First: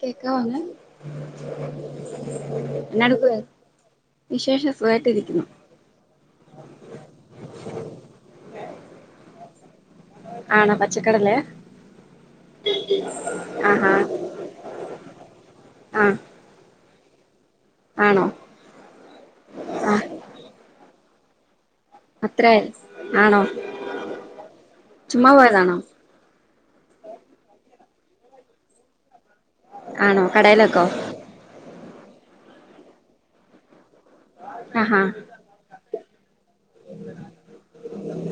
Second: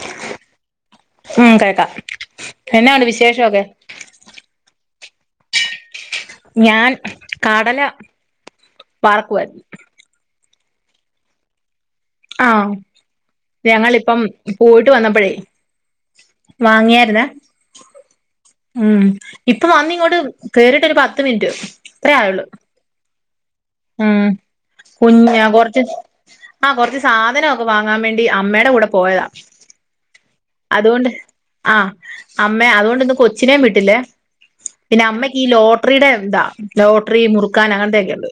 കേക്ക ഉം കേൾക്കാം എന്നാണ്ട് വക്ക വിശേഷമൊക്കെ വിശേഷ [unintelligible] നന്നായിട്ടിരിക്കുന്നു ഞാൻ കടല വരക്കുവാ ആണോ പച്ചക്കടല്ലേ ആഹ ഞങ്ങളിപ്പം പോയിട്ട് വന്നപ്പഴേ ആഹ് വാങ്ങിയ ഏയ്‌ ആണോ ഉം ഇപ്പൊ ആഹ് വന്നിങ്ങോട്ട് കേറിട്ടൊരു പത്തു പത്ത് മിനിറ്റ് അത്രേ ആയുള്ളൂ ആണോ ഉ ചുമ്മാ കുഞ്ഞ പോയതാണോ കുറച്ച് ആ കുറച്ച് വാങ്ങാൻ വേണ്ടി അമ്മയുടെ കൂടെ പോയതാ ആണോ കടയിലേക്കോ അതുകൊണ്ട് ആഹ അമ്മ അതുകൊണ്ട്ന്ന് കൊച്ചിനേും വിട്ടില്ലേ ആഹാ പിന്നെ അമ്മയ്ക്ക് ഈ ലോട്ടറിയുടെ ന്താ ലോട്ടറി മുറുക്കാൻ അങ്ങനത്തെക്കെ എണ്ട്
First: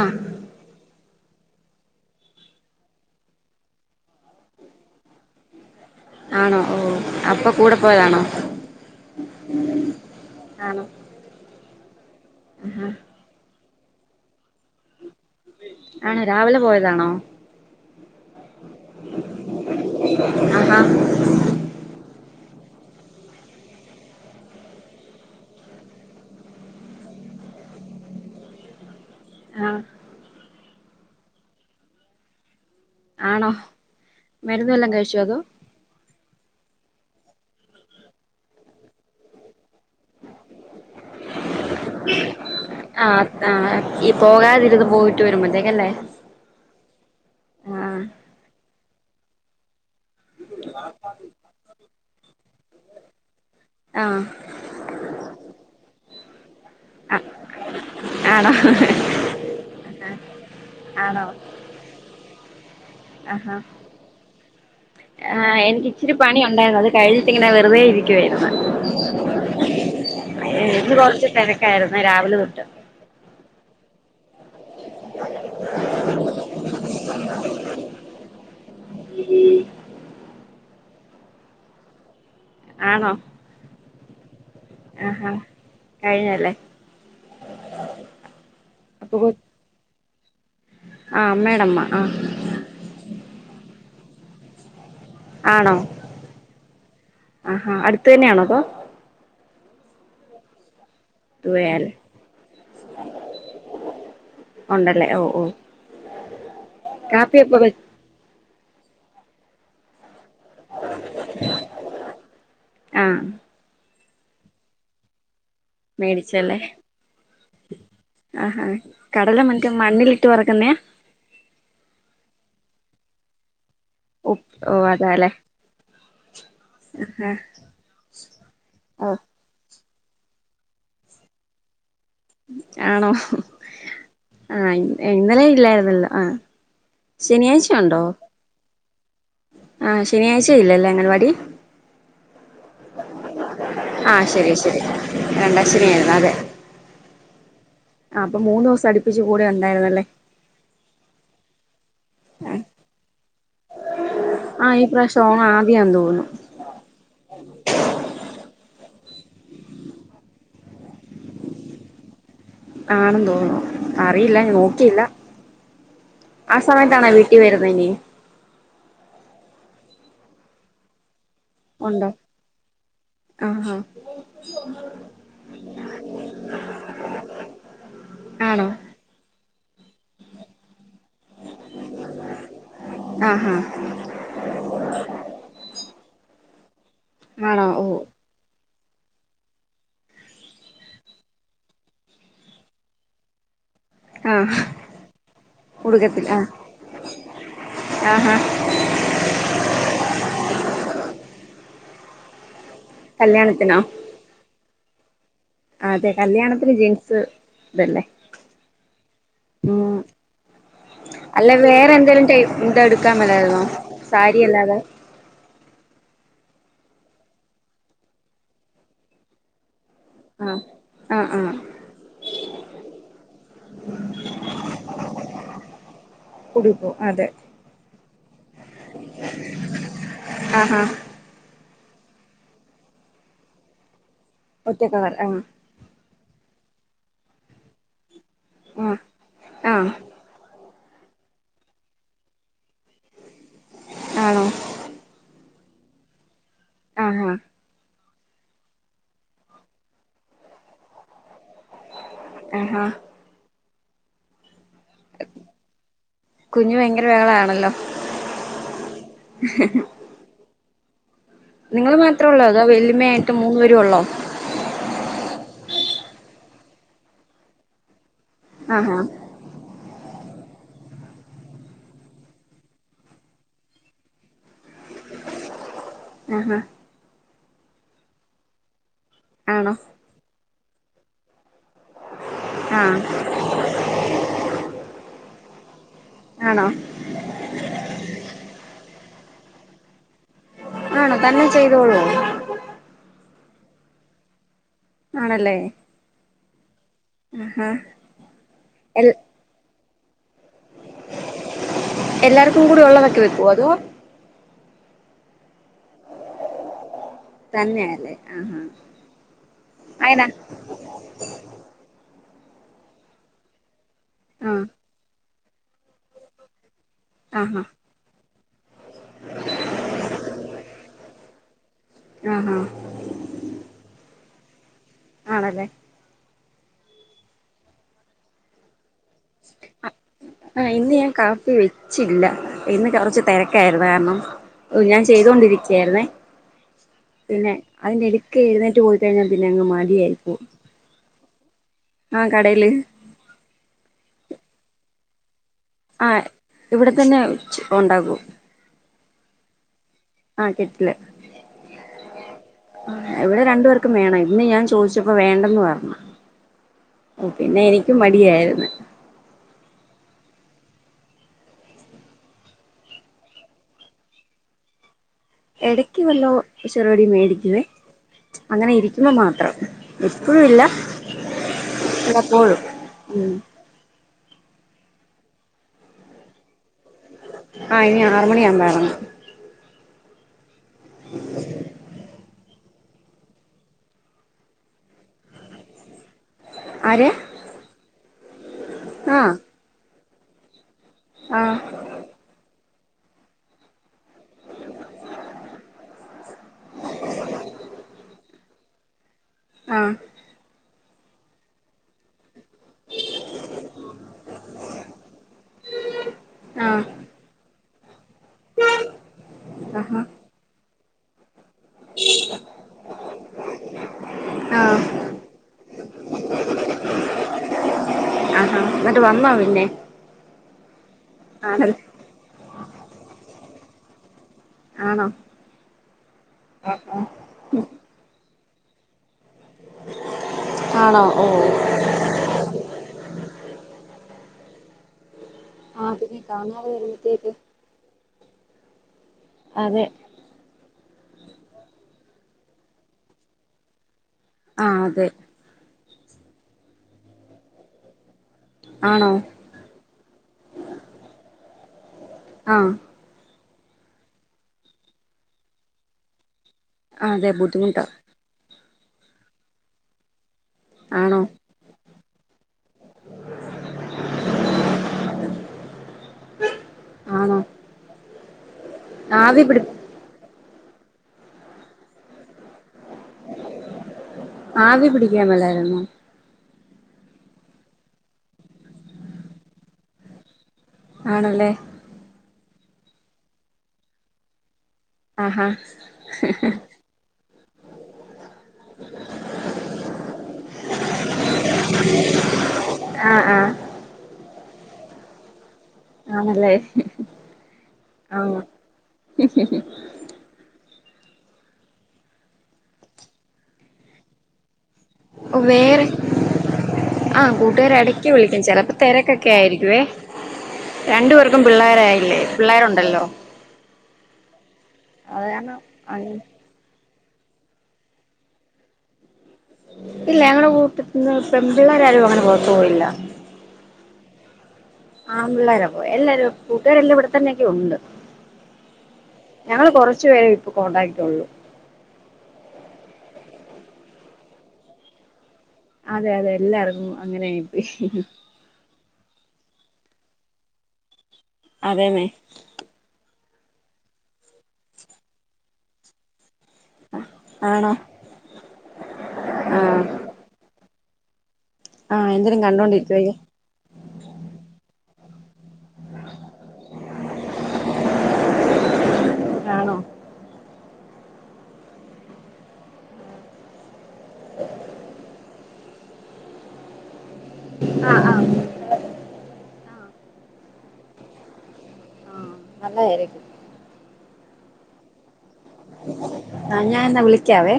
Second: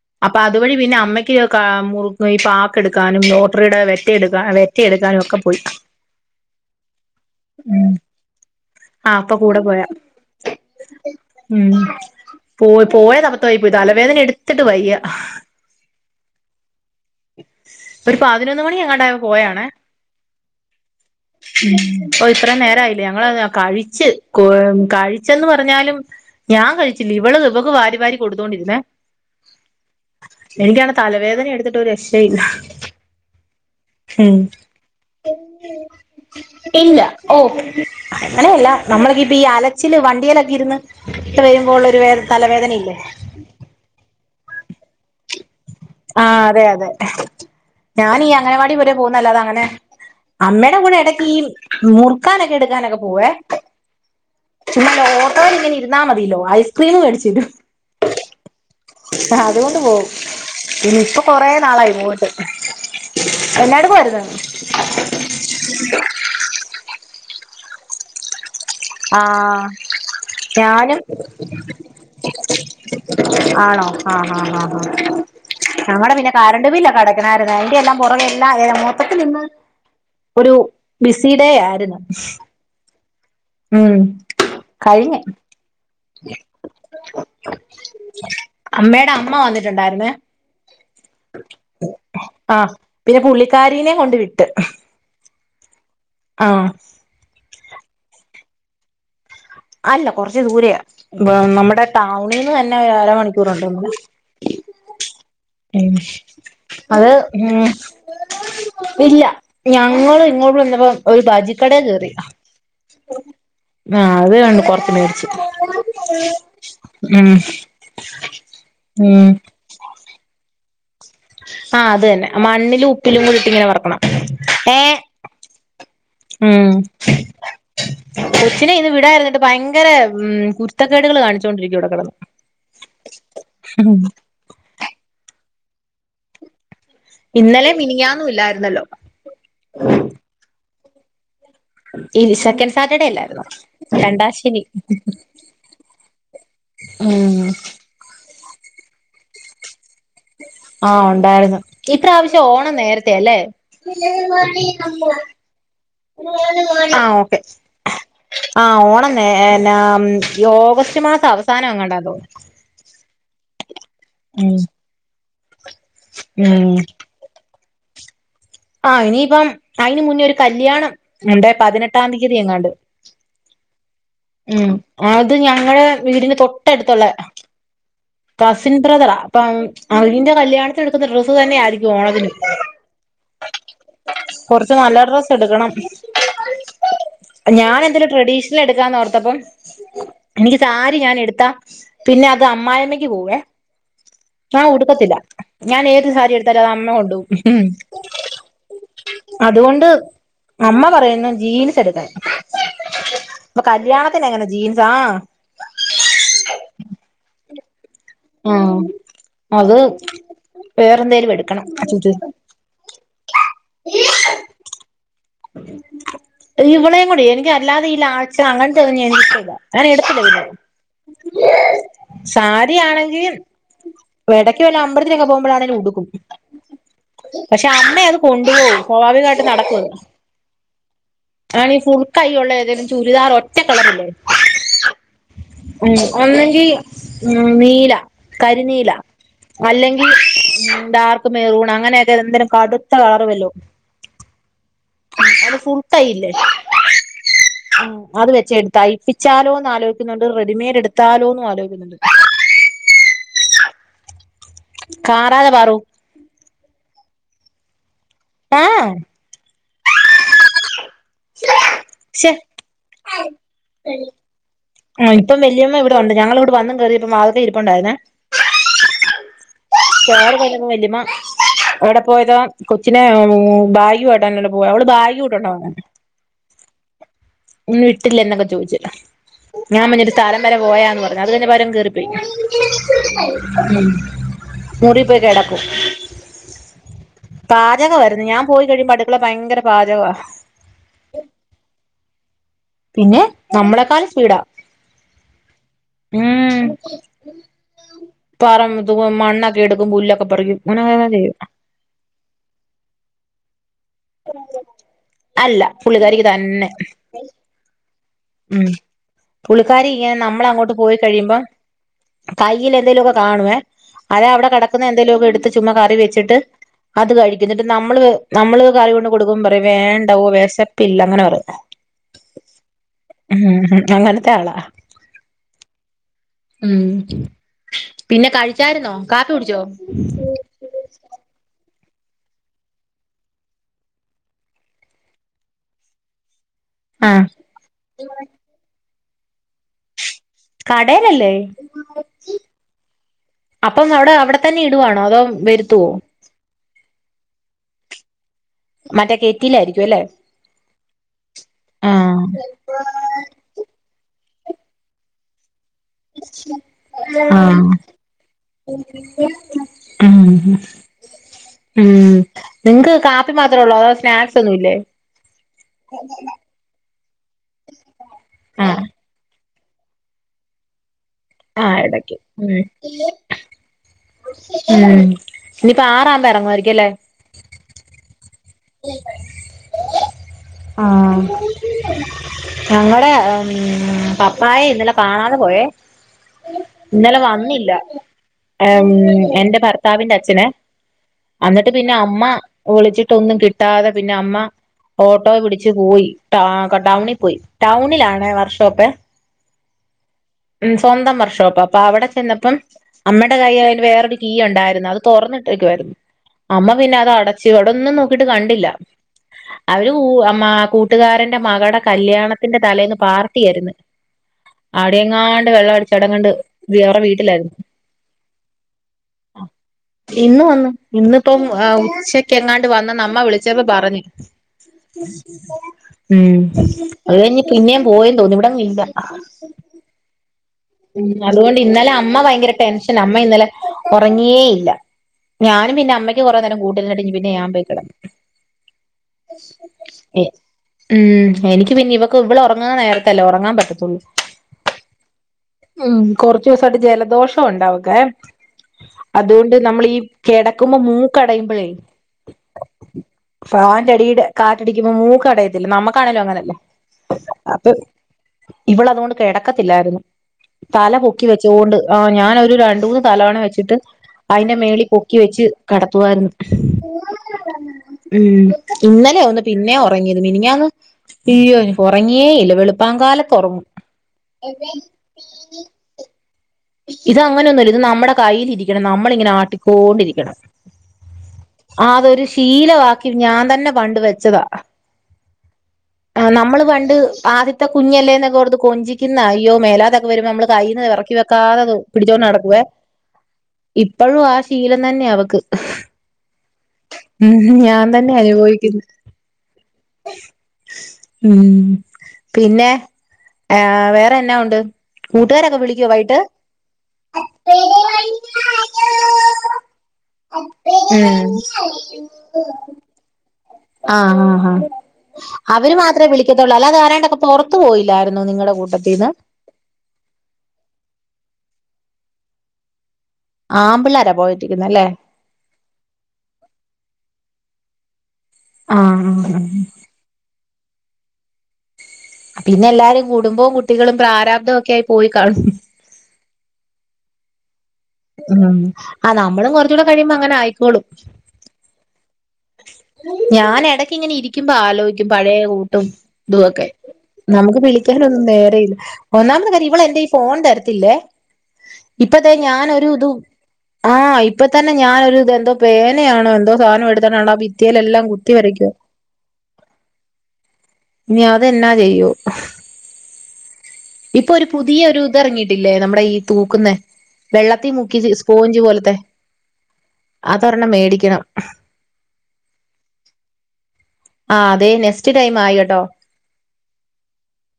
ആഹ് അപ്പൊ അതുവഴി പിന്നെ അമ്മയ് കാ മുറുക് ഈ പാക്ക് എടുക്കാനും ലോട്ടറിയുടെ വെറ്റ എടുക്കാ വെറ്റ എടുക്കാനും ഒക്കെ പോയി ആണോ ഓ അപ്പൊ കൂടെ പോയതാണോ ആഹ് അപ്പൊ കൂടെ പോയാ ആണോ ഉം പോയ് ആഹാ പോയതബദ്ധം ആയി [unintelligible] തലവേദന എടുത് ത്തിട്ട് വയ്യ ആണോ രാവിലെ പോയതാണോ ഒരു പതിനൊന്ന് മണി എങ്ങാണ്ടായപ്പോ പോയാണേ ആഹാ ഓ ഇത്ര നേര ണ്ടായില്ല ഞങ്ങള് കഴിച്ച് കൊ കഴിച്ചന്ന് പറഞ്ഞാലും ഞാൻ കഴിച്ചില്ല ഇവള് ഇവക്ക് വാരി വാരി കൊടുത്തോണ്ടിരുന്നേ ആ എനിക്കാണ് തലവേദന എടുത്തിട്ട് ഒരു രക്ഷയില്ല ആണോ ഉം മരുന്ന് വെല്ലോം കഴിച്ചോ അതോ ഇല്ല ഓ അങ്ങനെയല്ല നമ്മളക്ക ഇപ്പൊ ഈ അലച്ചില് വണ്ടിയേലൊക്കെ ഇരുന്ന് [unintelligible] വരുമ്പോള്ള ഒരു വേദ തലവേദനയില്ലേ ആഹ് ആഹ് ഈ പോകാതിരുന്ന് പോയിട്ട് വരുമ്പതെ ആ അതെ അതെ ആഹ് ഞാനി അംഗനവാടി വരെ പോ നല്ലതാ അങ്ങനെ അമ്മയുടെ കൂടെ ഇടക്ക് ഈ മുറുക്കാനൊക്കെ എടുക്കാനൊക്കെ പോവേ ആഹ് ചുമ്മാ ലോട്ടോയിൽ ഇങ്ങനെ ഇരുന്നാ മതില്ലോ ഐസ്ക്രീമ് മേടിച്ചരും ആണോ അതുകൊണ്ട് പോവും ഇനി ഇപ്പൊ ആണോ കൊറേ നാളായി ഇങ്ങോട്ട് ആഹാ എന്നാട്ക്കുവാരുന്ന് ആഹ് റുതേ ഇരിക്കുവാരുന്ന് ആഹ ഇന്ന് ഞാനും കൊറച്ച് തിരക്കായിരുന്നു രാവിലെ തൊട്ട് ആണോ ആ ഹാ ഹാ ഹാ ഞങ്ങടെ പിന്നെ കരണ്ടു ബില്ലൊക്കെ അടക്കണാരുന്നു അതിന്റെ എല്ലാം പുറകെ എല്ല ഏ മൊത്തത്തിൽ ഇന്ന് ഒരു ബിസി ഡേ ആരുന്ന് ആണോ ഉം കഴിഞ്ഞ് ആഹാ കഴിഞ്ഞല്ലേ അപ്പൊ കൊ ആഹ് അമ്മയുടെ അമ്മ ആഹ് ആ പിന്നെ പുള്ളിക്കരി ഇതിനെ കൊണ്ട് വിട്ട് ആണോ ആഹ് ആഹാ അടുത്ത് തന്നെയാണോ അതോ അല്ല കൊറച്ച് ദൂരെയാ നമ്മുടെ ദൂരെയാല്ലേ ടൗണിൽന്ന് തന്നെ ഒരു അര മണിക്കൂറുണ്ട് ഉണ്ടല്ലേ ഓ ഓ അത് കാപ്പിയൊക്കെ മ്മ് വെ ഇല്ല ഞങ്ങള് ഇങ്ങോട്ട് വന്നപ്പോ ഒരു ബജിക്കടെ കേറി ആഹ് ആഹ് അത് കുറച്ച് മേടിച്ചു മേടിച്ചല്ലേ ഉം ആഹ് ഹ ഉം കടല മറ്റേ മണ്ണിലിട്ട് വറക്കുന്നതാ ആഹ് അത് തന്നെ മണ്ണിലും ഉപ്പിലും കൂടി ഇട്ട് ഇങ്ങനെ വറക്ക ണം ഓ ഓ അതാല്ലേ മ്മ് ആഹ് കൊച്ചിനെ ഇന്ന് ഓ വിടായിരുന്നിട്ട് ഭയങ്കര ഭയങ്കര മ്മ് കുരുത്തക്കേടുകൾ കാണിച്ചു കൊണ്ടിരിക്കുവാ ഇവിടെ കിടന്ന് ആണോ ആഹ് ഇന്നലെ ല്ലായിരുന്നല്ലോ ആഹ് ശനിയാഴ്ച ഇന്നലെ ഉണ്ടോ മിനിഞ്ഞാന്നും ഇല്ലായിരുന്നല്ലോ ആഹ് ശനിയാഴ്ച ഇല്ലല്ലേ അംഗൻവാടി ഈ സെക്കൻഡ് സാറ്റർഡേ അല്ലായിരുന്നോ ആഹ് രണ്ടാം ശരി ശനി ശരി രണ്ടാം ശനിയായിരുന്നു അതെ മ്മ് ആഹ് അപ്പൊ മൂന്ന് ദിവസം അടിപ്പിച്ച് കൂടെ ഉണ്ടായിരുന്നല്ലേ ആഹ് ഉണ്ടായിരുന്നു ഇപ്രാവശ്യം ഓണം നേരത്തെയാല്ലേ ആഹ് ഈ പ്രാവശ്യം ഓണം ആദ്യാന്ന് തോന്നുന്നു ആ ഓക്കെ ആ ഓണം നേ ഈ ഓഗസ്റ്റ് മാസം അവസാനം അങ്ങാണ്ട തോന്നുന്നു ആണെന്ന് തോന്നുന്നു അറിയില്ല ഞാൻ ഉം നോക്കിയില്ല ആ സമയത്തണോ വീട്ടിൽ വരുന്നത് പനി ആ ഇനിയിപ്പം അയിന് മുന്നേ ഒരു കല്യാണം എണ്ട് ഉണ്ടോ പതിനെട്ടാം തീയതി എങ്ങാണ്ട് ആഹാ മ്മ് അത് ഞങ്ങളുടെ വീടിന് തൊട്ട എടുത്തുള്ള ആണോ കസിൻ ബ്രദ്റാ അപ്പം അതിന്റെ കല്യാണത്തിന് എടുക്കുന്ന ഡ്രസ്സ് തന്നെ ആയിരിക്കും ഓണത്തിനും ആഹാ കൊറച്ച് നല്ല ഡ്രസ്സ് എടുക്കണം ആണോ ഞാൻ ഓ എന്തേലും ട്രഡീഷണൽ എടു ന്നോർത്തപ്പം എനിക്ക് സാരി ഞാൻ എടുത്താ പിന്നെ അത് അമ്മായിമ്മക്ക് പോവേ ആഹ് ഞാൻ ഉടുക്കത്തില്ല ഞാൻ ഏത് ഉടുക്കത്തില്ല സാരി ആഹ് എടുത്താലും അത് അമ്മ കൊണ്ടുപോകും ആഹാ അതുകൊണ്ട് അമ്മ പറയുന്നു ജീൻസ് എടുക്കാൻ അപ്പ കല്യാണത്തിനോ കല്യാണത്തിന് എങ്ങനെ ജീ ആ അതെ കല്യാണത്തിന് ജീൻസ് തല്ലേ ആഹ് അത് ഉം വേറെന്തേലും അല്ല എടുക്കണം വേറെ എന്തെലും ടൈ എന്താ എടുക്കാൻ മേലാരുന്നോ സാരിയല്ലാതെ ഇവളുംകൂടി എനിക്ക് അല്ലാതെ ഈ ലാച്ച അങ്ങനത്തെ ഒന്നും ഞാൻ ഇഷ്ടം ഇല്ല ആഹ് ആഹ് ആഹ് [unintelligible] സാരി ആണെങ്കിൽ വെടക്ക് വല്ല അമ്പലത്തിൽ പോവുമ്പോയാണെങ്കിലും ടുക്കും ഉടുപ്പു അതെ പക്ഷേ അമ്മ അദ് കൊണ്ട് പോവും സ്വഭാവിക മായിട്ട് നടക്കു അദ് അ ആ ആ ഈ ഫുൾ കൈ ഒള്ള ഏതെലും ചുരിദാറ് ഒറ്റ കളറില്ലേ ഒറ്റക്കളർ ആ ഈ ഉം നീല കരിനീല ആഹ് ആഹ് അല്ലെങ്കി ഉം ഡാർക്ക് മെറൂൺ അങ്ങനെയൊക്കെ എന്തെലും കടുത്ത കളറ് വല്ലോ ആണോ അത് ഫുൾ കൈയില്ലേ ആ ആ ഉം അത് വെച്ച് തയ്പ്പിച്ചാലോന്ന് ആലൊയിക്കുന്നുണ്ട് റെഡിമെയ്ഡ് എടുത്താലോന്നും ആലോയി ആഹാ [unintelligible] കാറതെ പാറു ഭഹളാണല്ലോ ഏഹ് നിങ്ങള് മാത്രേ ഒള്ളോ അതൊ വെല്ല്യമ്മയായിട്ട് മൂനുപേരു ഉള്ളോ ആ ഇപ്പ വല്യമ്മ ഇവിടെ ഉണ്ട് ഞങ്ങള് ഇവിടെ വന്നു കേയറിയപ്പം വാത്ക്കെ ഇരിപ്പൊണ്ടാരുന്നേ ആ ആ [unintelligible] വല്യമ്മ എവിടെ പോയതാ കൊച്ചിനെഉം ബായ്ഗുവായിട്ടാണ്ണ് പോ അവള് ബായ്ഗു ഇട്ടൊണ്ട വന്നേ ആ ആ ഇന്ന് വിട്ടില്ലേ എന്നൊക്കെ ചോദിച് ആണോ ഞാൻ മഞ്ഞു ഒരു സ്ഥലം വരെ പോയാ ന്ന് പറഞ്ഞ അത് തന്നെ പകരം കേറിപ്പോയി ആഹ് ഉം മുടിപോയ്‌ കെടക്കും ആണോ പാചകവാരുന്നു ഞാൻ പോയി കഴിയുമ്പോ അട് ള് പയങ്കര പാചകവാ ആണോ തന്നെ ചെയ്തോളൂവോ പിന്നെ നമ്മളെക്കാൽ സ്പീടാ ആണല്ലേ ആഹ് പറമ്പുതു [unintelligible] മണ്ണെക്കെ എടുക്കും പുല്ല് എല്ലാർക്കും കൂടി ഒള്ളതൊക്കെ വെക്കോ അതോ അല്ല പുള്ളിക്കാരിക്ക് തന്നെ തന്നെയല്ലേ ആഹാ ഉം പുള്ളിക്കാരി യെ അയനാ നമ്മള അങ്ങോട്ട് പോയി കഴിയുമ്പം കയ്യിലെന്തേലുവൊക്കെ കാണുവേ അതവിടെ ആഹ് കിടക്കുന്ന എന്തേലുവൊക്കെ എടുത്ത് ചുമ്മ കറി വെച്ചിട്ട് അത് കഴിക്കു ആഹാ ന്നട്ട് നമ്മള് ത് നമ്മള് കറി കൊണ്ട് കൊടുക്കുമ്പൊ പറിം വേണ്ടാ. ഒഹ് വെശപ്പില്ല അങ്ങനെ പറിം ആഹാ ഉം അങ്ങനെ തള ആണല്ലേ ഉം പിന്നെ കഴിച്ചാരുന്നോ കാപ്പി കുടിച്ചോ ചില്ല ഇന്ന് കുറച്ച് തിരക്കായിരുന്നകാരണം ഓ ഞാൻ ചെയ്തൊണ്ടിരിക്കയാരുന്നെ ആഹ് പിന്നെ അതിന്റെ ഇടുക്ക് എഴുന്നേറ്റ് പോയി [unintelligible] പിന്നങ്ങ് മടിയായിപ്പോയി കടേലല്ലേ അപ്പം അവിടെ അവിടെ തന്നെ ഇടുവാണോ അതോ വരു ത്തുവോ ആഹ് ഇവിടെ തന്നെ ഉണ്ടാകും മറ്റേ കേറ്റിലാരിക്കു ല്ലേ കെറ്റില് ഉം ഇവിടെ രണ്ടു പേർക്കും വേണം ഇന്ന് ഞാൻ ചോദിച്ചപ്പോ വേണ്ടെന്ന് പറഞ്ഞ് ആഹ് എനിക്കും മടിയായിരുന്നു ഉം ഉം നിങ്ങക്ക് കാപ്പി മാത്രേ ഉള്ളോ അതോ സ്നാക്സ് ഒന്നു ഇല്ലേ? ഇടക്ക് വെല്ലോ ചെറുകടി മേടിക്കുവേ അങ്ങനെ ആഹ് ഇരിക്കുമ്പോ മാത്രം. എപ്പഴും ഇല്ല. ആഹ് എടക്ക് ഉം വല്ലപ്പോഴും ഉം ഉം ഇനീപ്പ ആറാവുമ്പോ എറങ്ങുവായിരിക്കും അല്ലേ ആ ഇനി ഒ രാറു മണി ആകുമ്പ എറങ്ങും ആഹ് ഞങ്ങടെ ഉം പപ്പായെ ഇന്നലെ കാണാതെ പോയേ ആര് ഇന്നലെ വന്നില്ല ആഹ് [unintelligible] എന്റെ ഭർത്താവിന്റെ അച്.. [inaudible] ച്ഛനെ ആഹ് എന്നിട്ട് പിന്നെ അമ്മ ഒളിച്ചിട്ട് ഒന്നും കി കിട്ടാതെ പിന്നെ അമ്മ ഓട്ടോ പിടിച്ച് പോയി ടൗണിൽ പോയി ടൗണിലാണേ വർക്ക്ഷോപ്പ് ആഹ് ഉം സ്വന്തം വർഷോപ്പ് അപ്പ അവിടെ ചെന്ന [unintelligible] അപ്പം അമ്മടെ കയ്യിൽ അതിന് വേറൊരു കീ ഉണ്ടായിരുന്നു അത് തുറന്നിട്ടേക്കുവാരുന്നു അമ്മ ആഹ് പിന്നെ അത് അടച്ച് [unintelligible] [unintelligible] നോക്കിട്ടു കണ്ടില്ല അവരു.. ആഹാ [unintelligible] ട്ടുകാരൻ [unintelligible] ന്റെ മകടെ കല്യാണത്തിന്റെ തലേന്ന് പാർട്ടി ആരുന്നു ആഹ് അവിടെ എങ്ങാണ്ട് വെള്ളം അടിച്ചവിടങ്ങണ്ട് [unintelligible] വീട്ടിലായിരുന്നു ആഹാ എന്നിട്ട് വന്നോ പിന്നെ ഇന്ന് വന്ന് ഇന്നിപ്പോ ആണ ഉച്ചക്ക് എങ്ങാണ്ട് വന്ന വിളിച്ചപ്പോ പറഞ്ഞു ആണോ ഉം അത് കഴിഞ്ഞ് പിന്നേം പോയന്ന് തോന്ന ഇവിടെങ്ങുല്ല ആണോ ഉം ഓ അതുകൊണ്ട് ഇന്നലെ അമ്മ ഭയങ്കര ടെൻഷൻ അമ്മ ഇന്നലെ ഉറങ്ങി ങ്ങിയേ ഇല്ല ഞാനും പിന്നെ ആ അമ്മക്ക് കുറേ നേരം കാണാതെ കൂട്ടിരുന്നിട്ട് പിന്നെ വരുമ്പത്തേക്ക് ഞാൻ പോയിക്കിടന്ന് അതെ ഉം എനിക്ക് പിന്നെ ഇവക്ക് ഇവളെ ഉറ ഉറങ്ങുന്ന നേരത്തെല്ലേ ഉറങ്ങാൻ പറ്റത്തുള്ളൂ ആഹ് അതെ ഉം കൊറച്ചു ദിവസമായിട്ട് ജലദോഷം ഉണ്ടാവക്കെ ആണോ അതുകൊണ്ട് നമ്മളീ കിടക്കുമ്പോ മൂക്കടയുമ്പോഴേ ആഹ് ഫാൻന്റെ അടിയിലെ കാറ്റ് അടിക്കുമ്പോ മൂക്ക് അടയത്തില്ലേ നമുക്കാണേലും അങ്ങനെയല്ലേ അതെ ബുദ്ധിമുട്ടാ ഇവൾ അതുകൊണ്ട് കിടക്കത്തില്ലായിരുന്നു തല ആണോ പൊക്കി വെച്ചോണ്ട് [unintelligible] ഞാന് ഒരു രണ്ട് മൂന്ന് തലവണ വെച്ചിട്ട് അതിന്റെ മോളിൽ പൊക്കി വെച്ച് കിടത്തുവാരുന്നു ആണോ ഉം ഇന്നലെയാ ഒന്ന് ആവി പിടി പിന്നെ ഉറങ്ങിയത് മിനിഞ്ഞാന്ന് അയ്യോ ഉറങ്ങിയേ ഇല്ല വെളുപ്പ [unintelligible] ങ്കാലത്തുറങ്ങും മളരരുന്നു ഇത് അങ്ങനെൊന്നുംല്ല ഇത് നമ്മുടെ കയ്ൽിരിക്കണം നമ്മളിങ്ങനെ ആട്ടിക്കൊണ്ടിരിക്കണം ആണല്ലേ ശീലവാക്കി ഞാൻ തന്നെ പണ്ട് വെച്ചതാ ആഹാ ആ നമ്മള് പണ്ട് ആദ്യത്തെ കുഞ്ഞല്ലേന്നൊക്കെ കൊടുത്ത് കൊഞ്ചിക്കുന്ന അയോ മേലാതൊക്കെ വരുമ്പോ നമ്മള് കയ്യിൽ നിന്ന് ഇറക്കി വ പിടിച്ചോ നടക്ക ആഹ് ആഹ് ഇപ്പോഴും ആ ശീലം തന്നെ അവക്ക് ആണല്ലേ ഉ ഞാൻ തന്നെ ആഹ് അനുഭവിക്കുന്നു ഉം പിന്നെ ഏ വേറെന്നാ ഉണ്ട് കൂട്ടുകാരൊക്കെ വിളിക്കുവ വായിട്ട് ആകൂട്ടുകാര് എടക്ക് വിളിക്കും ചെിലപ്പോ തിരക്കൊക്കെ ആയിരിക്കുവേ ആഹ് രണ്ടു പേർക്കും പിള്ളോരായില്ലേ പിള്ളേരുണ്ടല്ലോ ആ ആ ആ അത് കാരണം അവര് മാത്രമേ വിളിക്കത്തുള്ളൂ അല്ല അത് അരാണ്ടൊക്കെ പുറത്തു പോയില്ലായിരുന്നു നിങ്ങളുടെ കൂട്ടത്തിൽന്ന് ഇല്ല ഞങ്ങളടെ കീട്ടന്ന് ഇപ്പ പിള്ളേരാരും അങ്ങനെ പോറത്തു പോയില്ല ആമ്പിള്ളേരാ പോയിട്ടിരിക്കുന്നെ അല്ലേ ആമ്പിള്ളേരാ പോയേഎല്ലാരും കൂട്ടുകാരെല്ലാം ഇവിടെത്തന്നെക്കെ ഉണ്ട് ആഹ് ആഹ് ഞങ്ങള് കൊറച്ചു പേര ഇ കോണ്ടാക്റ്റ് ഉള്ളൂ പിന്നെ എല്ലാരും കുടുംബവും കുട്ടികളും പ്രാരാബ്ദമൊക്കെ ആയി പോയി കാണും അതെ അതെ എല്ലാവർക്കും അങ്ങനെയ ഉം ആ നമ്മളും കുറച്ചുകൂടെ കഴിയുമ്പോ അങ്ങനെ ആയിക്കോളും അതേന്നേ ഞാന ഇടക്ക് ഇങ്ങനെ ഇരിക്കുമ്പോ ആലോചിക്കും പഴേകൂട്ടും ഇതൊക്കെ നമുക്ക് ആണോ വിളിക്കാന ഒന്നും നേരെ ഇല്ല ഒന്നാമത് കാര്യം ആഹ് ഇവള എന്റെ ഈ ഫോൺ തരത്തില്ലേ ആഹ് ഇപ്പത്തെ എന്തേലും ഞാനൊരു ഇത് കണ്ടോണ്ടിരിക്കുവയ്യോ ആ ഇപ്പ തന്നെ ഞാനൊരു എന്തോ പേനയാണോ എന്തോ സാധ എന്തനാവോ ബിത്തേ ലെല്ലാം കുത്തി വരയ്ക്കുവ ആണോ ഇനി അത് എന്നാ ചെയ്യോ ഇപ്പൊ ഒരു പുതിയ ഒരു ഇത ഇറങ്ങീട്ടില്ലേ നമ്മുടെ ഈ തൂക്കുന്നെ വെള്ളത്തി മുക്കി ആഹ് ആഹ് സ്പോഞ്ച് പോലത്തെ അതൊരെണ്ണം മേടിക്കണം നല്ല ആയിരിക്കും ആഹ് അതെ നെസ്റ്റ് ആ ഞാനെ എന്നാ വിളിക്കാവേ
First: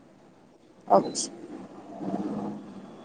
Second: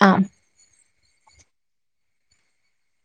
ആ [unintelligible]